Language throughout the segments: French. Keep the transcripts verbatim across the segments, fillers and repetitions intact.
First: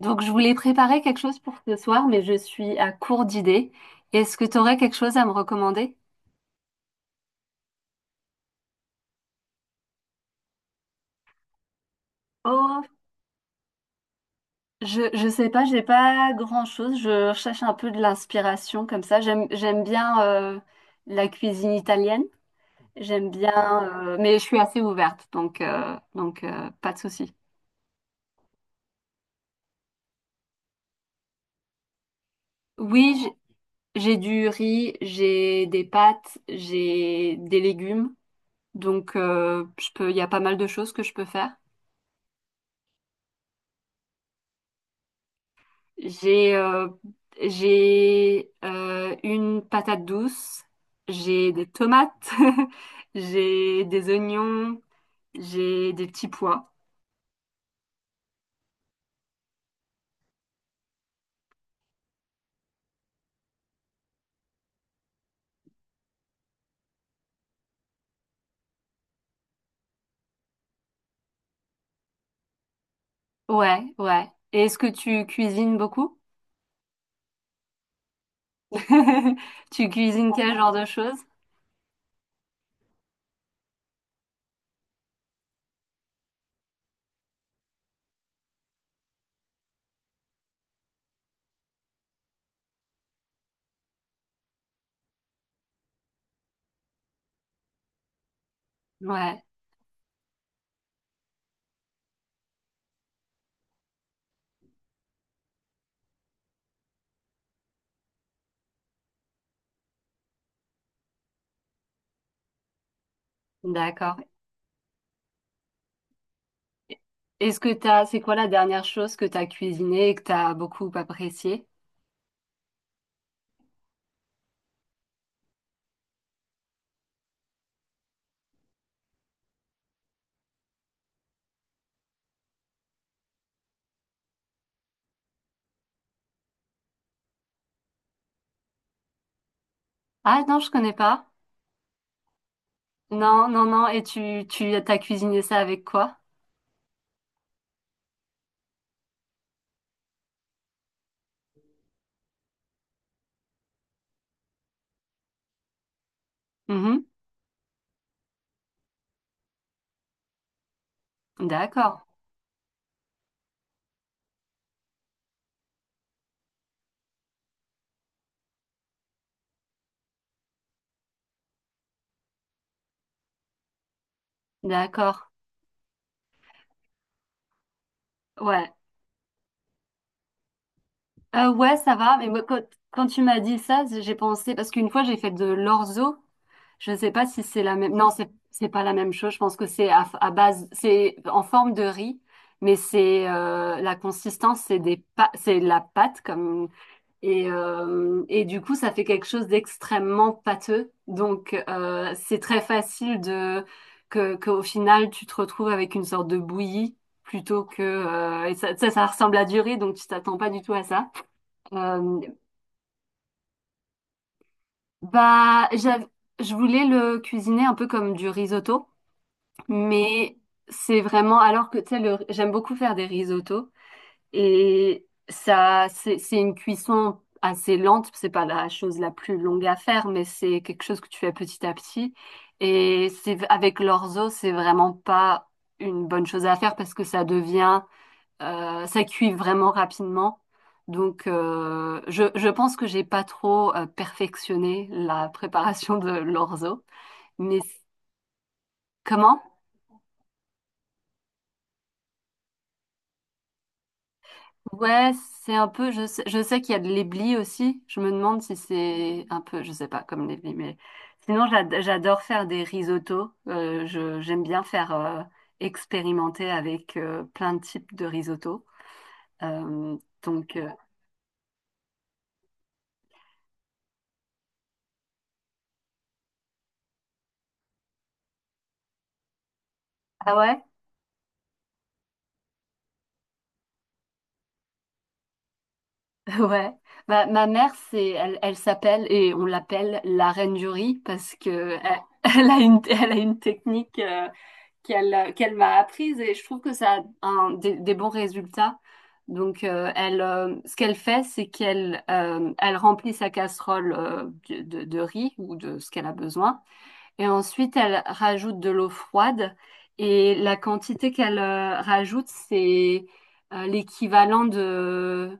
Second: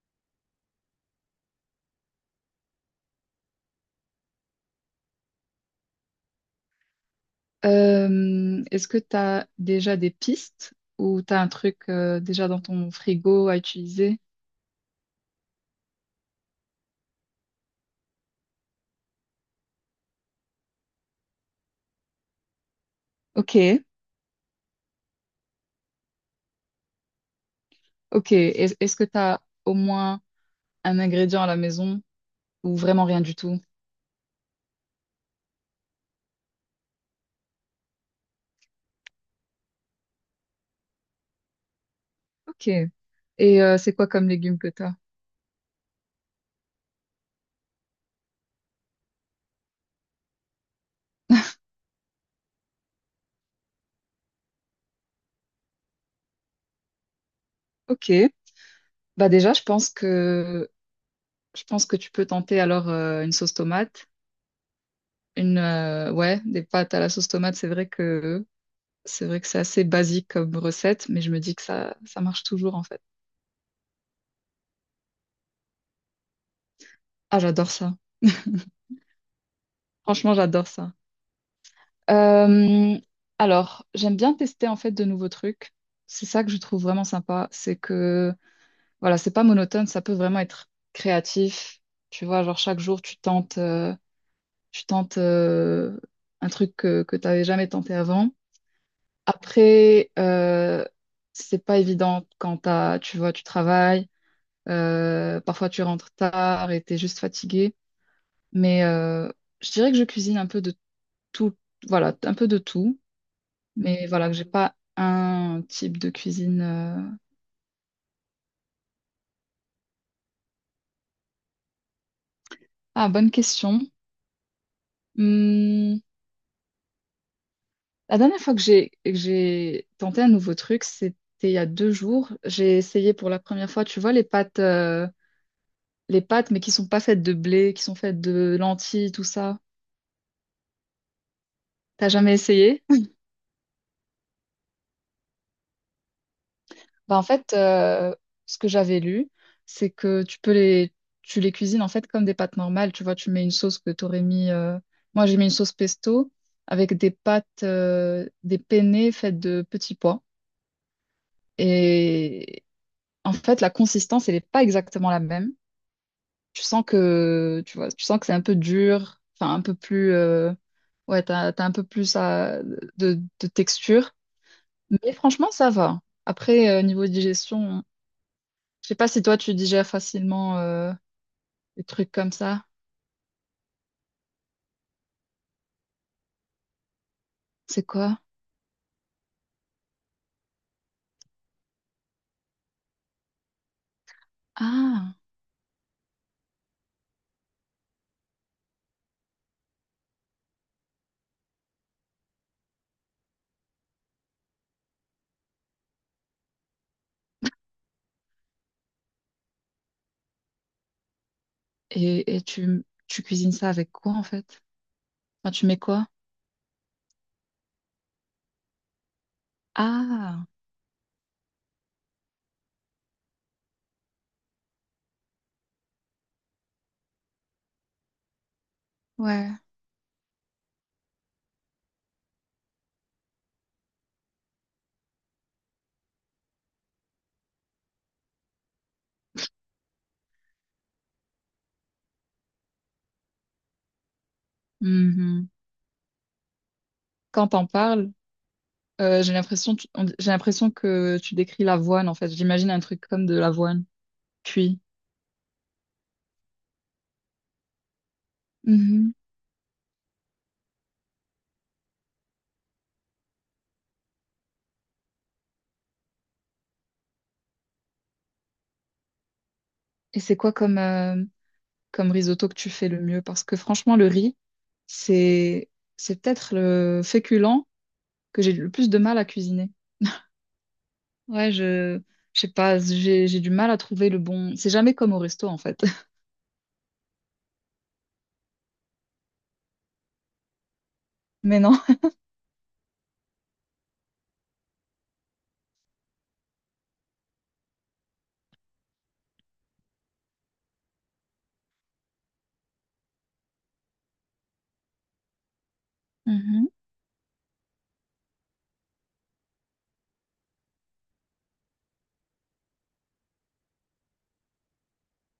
Donc, je voulais préparer quelque chose pour ce soir, mais je suis à court d'idées. Est-ce que tu aurais quelque chose à me recommander? Euh, est-ce que tu as déjà des pistes ou tu as un truc euh, déjà dans Oh, ton frigo à utiliser? je, je sais pas, j'ai pas grand-chose. Je cherche un peu de l'inspiration comme ça. J'aime, j'aime bien euh, la cuisine italienne. J'aime bien, Ok, euh, mais je suis assez ouverte, donc, euh, donc euh, pas de souci. ok. Est- Est-ce que tu as au moins un ingrédient à la maison ou vraiment Oui, rien j'- du tout? j'ai du riz, j'ai des pâtes, j'ai des légumes. Donc, euh, je peux, il y a pas mal de choses que je peux faire. Ok. Et euh, c'est quoi comme légumes que tu as? J'ai euh, j'ai euh, une patate douce, j'ai des tomates, j'ai des oignons, j'ai des petits pois. Ok. Bah déjà, je pense que je pense que tu peux tenter alors euh, une sauce tomate, une euh, ouais, des pâtes à la sauce tomate, c'est vrai que c'est vrai que c'est assez basique comme recette, mais je me dis que ça ça marche toujours en fait. Ouais, ouais. Et est-ce que tu cuisines beaucoup? Ah, j'adore ça. Tu cuisines Franchement, quel j'adore genre de ça. choses? Euh, alors, j'aime bien tester en fait de nouveaux trucs. C'est ça que je trouve vraiment sympa. C'est que, voilà, c'est pas monotone, ça peut vraiment être créatif. Tu vois, genre chaque jour, tu tentes, euh, tu tentes euh, un truc que, que tu jamais tenté avant. Ouais, Après, euh, c'est pas évident quand t'as, tu vois, tu travailles. Euh, parfois, tu rentres tard et t'es juste fatigué. Mais euh, je dirais que je cuisine un peu de tout, voilà, un peu de tout. Mais d'accord. voilà, que j'ai pas un type de cuisine. euh. Est-ce que t'as, c'est quoi la dernière chose que t'as cuisinée et que t'as beaucoup appréciée? Ah, bonne question. Hmm, La dernière fois que j'ai que j'ai tenté un nouveau truc, c'était il y a deux jours. J'ai essayé pour la première fois, tu vois, les pâtes, euh, les pâtes, mais qui sont pas faites de blé, qui sont faites de lentilles, tout ça. Ah non, je connais pas. T'as jamais essayé? Non, non, non. Et tu, tu, t'as cuisiné ça avec quoi? Bah, en fait, euh, ce que j'avais lu, c'est que tu peux les, tu les cuisines en fait comme des pâtes normales. Tu vois, tu mets une sauce que tu aurais mis. euh, Moi, j'ai mis une sauce pesto avec Mhm. des pâtes, euh, des penne faites de petits pois. D'accord, Et en fait, la consistance, elle n'est pas exactement la même. Tu sens que, tu vois, tu sens que c'est un peu dur, enfin un peu plus, euh, ouais, t'as, t'as un peu plus à- de, de texture. Mais d'accord. franchement, ça va. Après, euh, niveau digestion. Ouais. Je sais pas si toi tu digères facilement euh, Euh, ouais, des ça trucs va, mais comme moi, quand, ça. quand tu m'as dit ça, j'ai pensé, parce qu'une fois j'ai fait de l'orzo, je ne sais pas si c'est la C'est même, non, quoi? c'est, c'est pas la même chose, je pense que c'est à, à base, c'est en forme de riz, mais c'est euh, la consistance, c'est des Ah, pa- c'est de la pâte, comme, et, euh, et du coup, ça fait quelque chose d'extrêmement pâteux, donc euh, c'est très facile de, que, qu'au final, tu te retrouves avec une sorte de bouillie. Plutôt que... euh, et ça, ça, ça ressemble à du riz, donc tu t'attends pas du tout à ça. Euh, et, et tu, tu cuisines ça avec quoi en fait? Enfin, tu bah, mets j'av- quoi? je voulais le cuisiner un peu comme du risotto, mais Ah, c'est vraiment alors que tu sais, le- j'aime beaucoup faire des risottos et ça, c'est c'est une cuisson assez lente. C'est pas la chose la plus ouais. longue à faire, mais c'est quelque chose que tu fais petit à petit. Et c'est avec l'orzo, c'est vraiment pas une bonne chose à faire parce que ça devient Euh, ça cuit vraiment rapidement. Donc, euh, je, je pense que j'ai pas trop euh, perfectionné la Mhm. préparation de l'orzo. Quand Mais t'en c- parles, euh, j'ai Comment? l'impression tu- on- j'ai l'impression que tu décris l'avoine en fait. J'imagine un truc comme de l'avoine. Cuit. Ouais, c'est un peu. Je sais, je sais qu'il y a de l'éblis aussi. Je me demande si Mhm. c'est un peu, je sais pas, comme l'éblis. Mais sinon, j'ad- j'adore faire des risottos. Euh, je, j'aime bien faire euh, expérimenter avec euh, plein de types de risottos. Euh, Et c'est quoi donc, euh, comme, euh, comme risotto que tu fais le mieux? Parce que franchement, le riz, c'est c'est peut-être le féculent que j'ai le plus de mal à cuisiner. ah ouais? Ouais, je, je sais pas, j'ai, j'ai du mal à trouver le bon. C'est jamais comme au resto, en fait. Ouais, bah, ma mère, c'est, elle, elle s'appelle et on l'appelle la reine du riz parce Mais non. que elle, elle a une, elle a une technique euh, qu'elle, qu'elle m'a apprise et je trouve que ça a un- des, des bons résultats. Donc, euh, elle, euh, ce qu'elle fait, c'est qu'elle, euh, elle remplit sa casserole euh, de, de de riz ou de ce qu'elle a besoin. Mhm. Et ensuite, elle rajoute de l'eau froide et la quantité qu'elle euh, rajoute, c'est euh, l'équivalent de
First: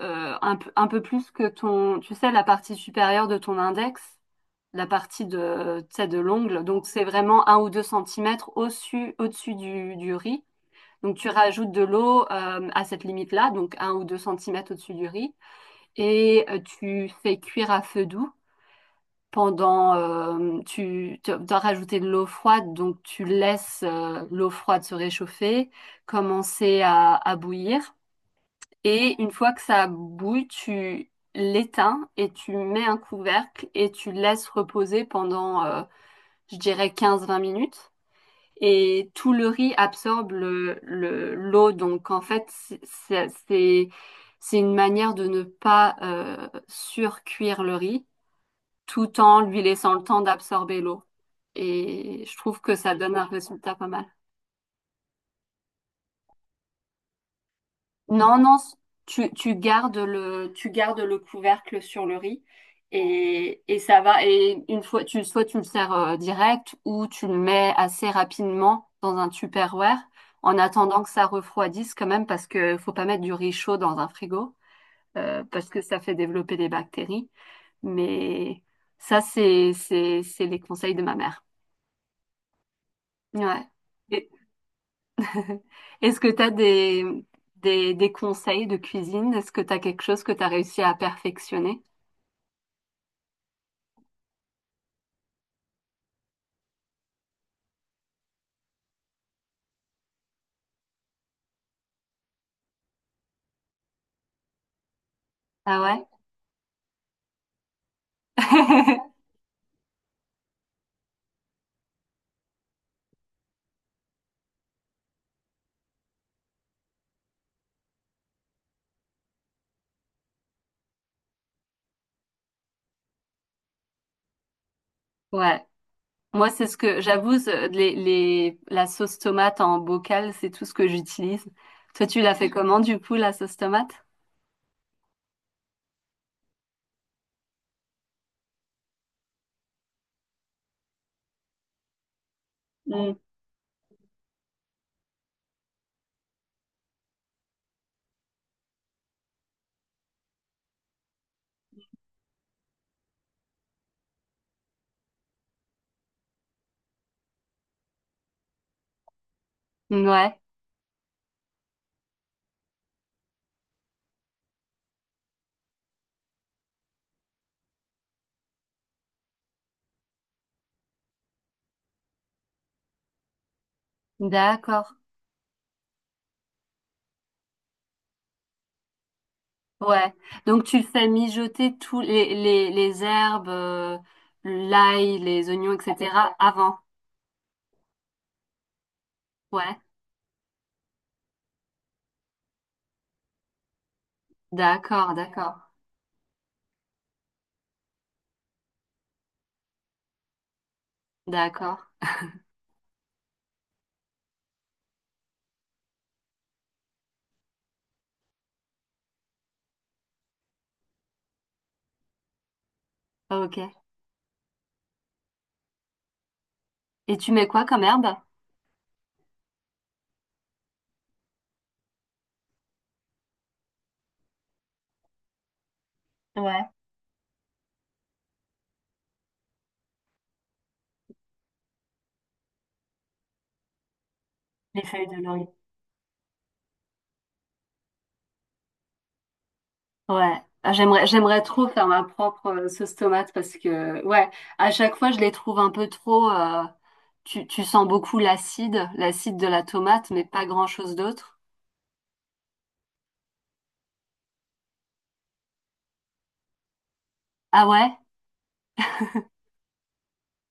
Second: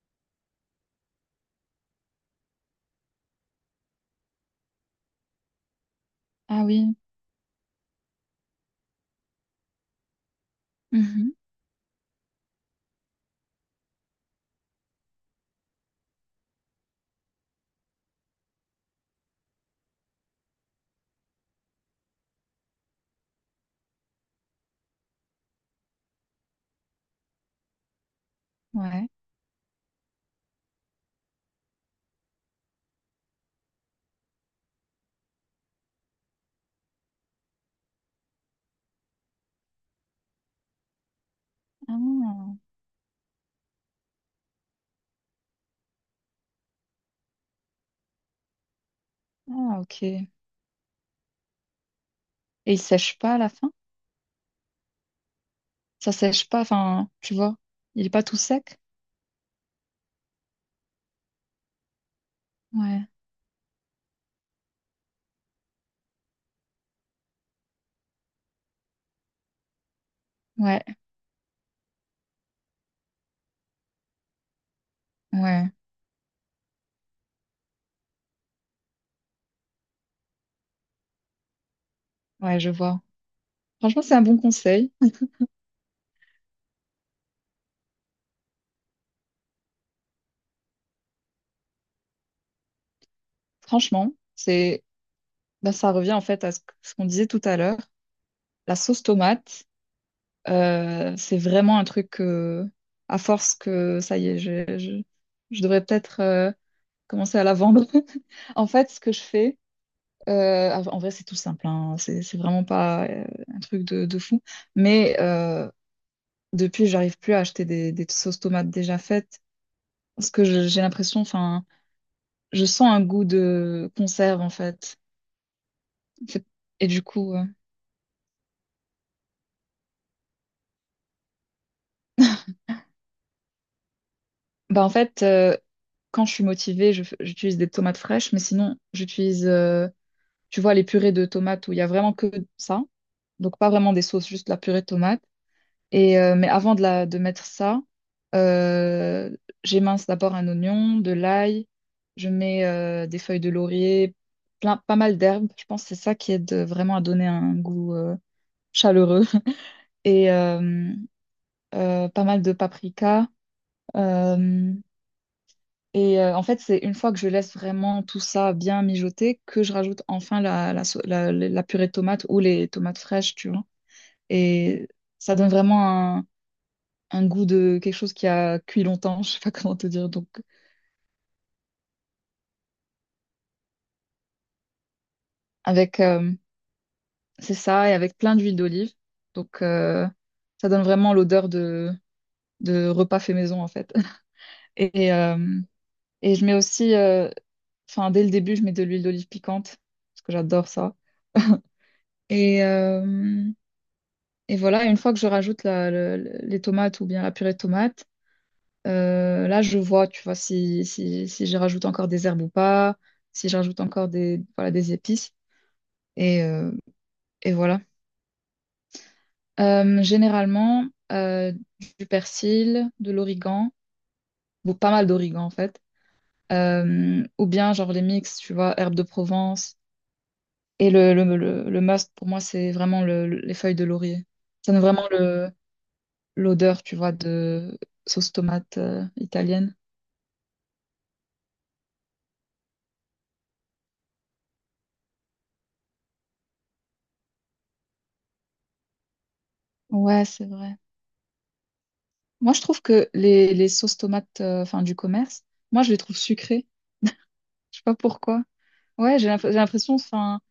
euh, un, peu un peu plus que ton, tu sais, la partie supérieure de ton index, la partie de, tu sais, de l'ongle. Ah Donc, oui. c'est vraiment un ou deux centimètres au-dessus, au-dessus du, du riz. Donc, tu Mhm. rajoutes de l'eau euh, à cette limite-là, donc un ou deux centimètres au-dessus du riz, et euh, tu fais cuire à feu doux pendant, euh, tu, tu dois rajouter de l'eau froide, donc tu laisses euh, l'eau froide se réchauffer, commencer à, à bouillir. Ouais. Et une fois que ça bouille, tu l'éteins et tu mets un couvercle et tu laisses reposer pendant, euh, je dirais, quinze vingt minutes. Et tout le riz absorbe le, le- l'eau. Donc en fait, Ah, c'est, c'est, c'est c'est une manière de ne pas euh, surcuire le riz tout en lui ah, laissant le ok. temps Et d'absorber l'eau et je trouve que il ça donne sèche un pas à la fin? résultat pas mal. Ça sèche pas, enfin, tu vois. Il est pas tout Non, non, c- sec? tu, tu gardes le, tu gardes le couvercle sur le riz Ouais. et, et ça va. Et une fois, tu, soit tu le sers euh, direct ou tu le mets assez rapidement dans un Tupperware en Ouais. attendant que ça refroidisse quand même parce que faut pas mettre du riz chaud dans un frigo euh, parce Ouais. que ça fait développer des bactéries. Mais ça, c'est, c'est, c'est les conseils de ma mère. Ouais, je vois. Ouais. Franchement, c'est un Et- bon conseil. Est-ce que tu as des, des, des conseils de cuisine? Est-ce que tu as quelque chose que tu as réussi à perfectionner? Franchement, c'est, bah, ça revient en fait à ce que- ce qu'on disait tout à l'heure. La sauce tomate, euh, c'est vraiment un truc que, à force que, ça y est, je, je, je Ah devrais ouais? peut-être. Euh, commencer à la vendre. En fait, ce que je fais, euh, en en vrai, c'est tout simple, hein. C'est, c'est vraiment pas euh, un truc de, de fou. Mais euh, Depuis, j'arrive plus à acheter des, des sauces tomates déjà faites parce que je- j'ai l'impression, enfin, je sens un goût de conserve en fait. Ouais. C'est- Moi, c'est ce Et que du coup, j'avoue, euh, ce- les, les, la sauce tomate en bocal, c'est tout ce que j'utilise. Toi, tu l'as fait comment, du coup, la sauce tomate? bah en fait, euh, quand je suis motivée, je f- j'utilise des tomates fraîches, mais sinon, j'utilise, euh, tu vois, les purées de tomates où il y a vraiment que ça. Mm. Donc pas vraiment des sauces, juste la purée de tomates. Et, euh, mais avant de, la, de mettre ça, euh, j'émince d'abord un oignon, de l'ail, je mets euh, des feuilles de laurier, plein, pas mal d'herbes. Je pense que c'est ça qui aide vraiment à donner un goût euh, chaleureux. Et Ouais, euh, euh, pas mal de paprika. euh, et euh, En fait, c'est une fois que je laisse vraiment tout ça bien mijoter que je rajoute enfin la, la, so- la- la purée de tomates ou les tomates fraîches, tu vois. Et d'accord. ça donne vraiment un goût de quelque chose qui a cuit longtemps, je sais pas comment te dire. Ouais. Donc, Donc, tu fais mijoter tous les, les, les herbes, euh, l'ail, les oignons, avec, euh, et cetera avant. c'est ça, et avec plein d'huile d'olive. Donc, Ouais. euh, ça donne vraiment l'odeur de, de repas fait maison, en fait. Et, D'accord, euh, d'accord, et je mets aussi, euh, enfin, dès le début, je mets de l'huile d'olive piquante, parce que j'adore ça. d'accord. Et, euh, et voilà, une fois que je rajoute la- le- le- les tomates ou bien la purée de tomates, euh, là, je vois, tu vois, si, si, si je rajoute encore des herbes ou pas, si je Ok. rajoute encore des, voilà, des épices. Et, euh, Et tu mets Et quoi voilà. comme herbe? Euh, généralement, euh, du persil, de l'origan, ou pas mal d'origan en fait. Ouais, Euh, ou bien genre les mix, tu vois, herbes de Provence. Et le, le, le, le must pour moi, c'est vraiment le- le- les feuilles de laurier. Ça donne les feuilles vraiment de laurier. le, l'odeur, tu vois, de sauce tomate euh, italienne. Ouais, ah, j'aimerais j'aimerais trop faire ma propre euh, sauce tomate parce que ouais, à chaque fois je les trouve un peu trop euh, tu tu sens beaucoup l'acide, l'acide, de la tomate mais Ouais, c'est pas vrai. grand-chose d'autre. Moi, je trouve que les, les sauces tomates euh, enfin, du commerce, moi, je les trouve sucrées. Ah Je sais pas ouais? pourquoi. Ouais, j'ai l'imp- j'ai l'impression, enfin.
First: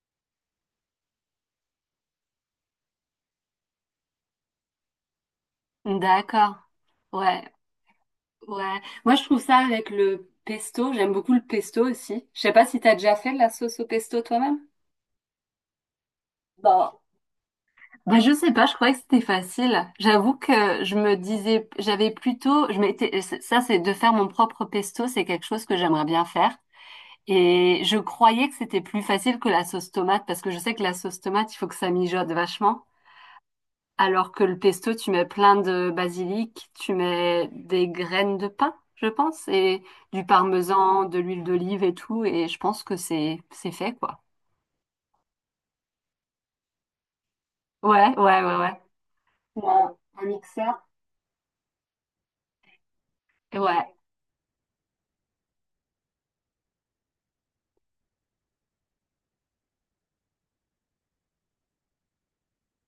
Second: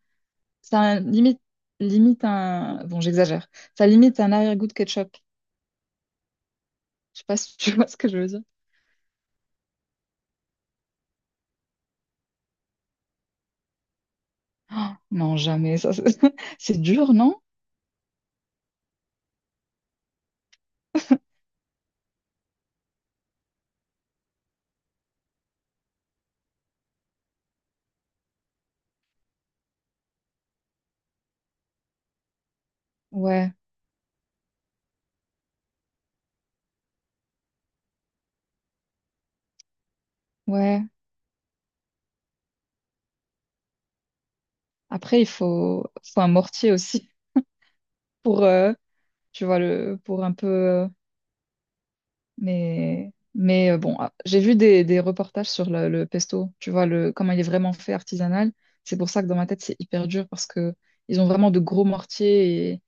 Ça limite, Limite un. Bon, j'exagère. Ça limite un arrière-goût de ketchup. D'accord. Je sais pas Ouais, si tu vois ce que je veux dire. ouais. Moi je trouve ça avec le pesto, j'aime beaucoup le pesto aussi. Je sais pas si t'as déjà fait de la sauce au pesto toi-même? Oh, non, jamais. Ça, c'est c'est Bon, dur, non? bah, je sais pas, je croyais que c'était facile. J'avoue que je me disais, j'avais plutôt, je m'étais, ça c'est de faire mon propre pesto, c'est quelque chose que j'aimerais bien faire. Et je croyais que c'était plus facile que la sauce tomate, parce que je sais que la sauce tomate, il faut que ça mijote vachement. Ouais, Alors que le pesto, tu mets plein de basilic, tu mets des graines de pain, je pense, et du ouais. parmesan, de l'huile d'olive et tout, et je pense que c'est, c'est fait, quoi. Après, il faut, faut un mortier aussi Ouais, pour, ouais, ouais, euh, ouais. tu vois, Ou Un le, pour un un peu. mixeur. Euh, mais, mais euh, Ouais, bon, ah, j'ai vu des, des reportages sur le, le pesto. Tu vois, le, comment il est vraiment fait artisanal. C'est pour ça que dans ma tête, c'est hyper dur parce que ils ont vraiment de gros mortiers.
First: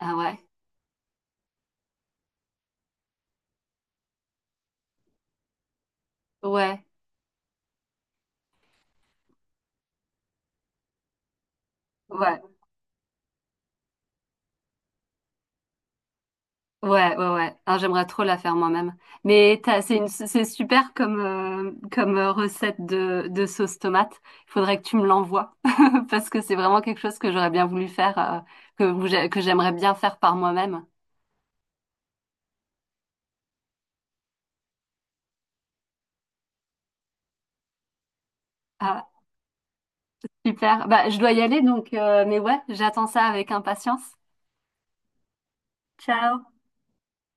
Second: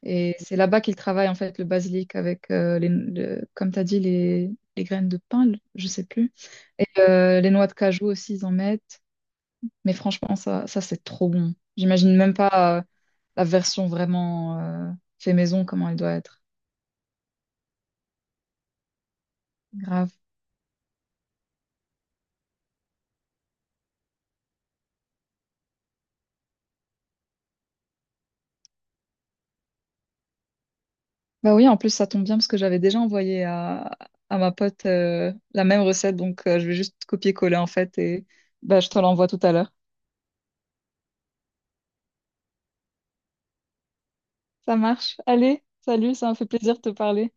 ah Et ouais. c'est là-bas qu'il travaille en fait le basilic avec, euh, les, le- comme tu as dit, les, les graines de pain, le- je sais plus. Ouais, Et euh, les noix de cajou aussi, ils en mettent. Mais franchement, ça, ça c'est trop bon. J'imagine même ouais, pas euh, la version vraiment euh, fait maison, comment elle doit être. ouais, ouais, ouais. Ah, j'aimerais trop la faire moi-même. Mais t'as- c'est une, Grave. c'est super comme, euh, comme euh, recette de, de sauce tomate. Il faudrait que tu me l'envoies parce que c'est vraiment quelque chose que j'aurais bien voulu faire, euh, que, vous- que j'aimerais bien faire par moi-même. Bah oui, en plus, ça tombe bien parce que j'avais déjà envoyé à, à ma pote euh, la même recette. Donc, euh, je vais juste copier-coller en fait. Et bah, je te Ah, l'envoie tout à l'heure. super. Bah, je dois y aller donc, euh, mais ouais, j'attends ça avec impatience. Ça marche. Allez, salut, ça m'a fait Ciao. plaisir de te parler.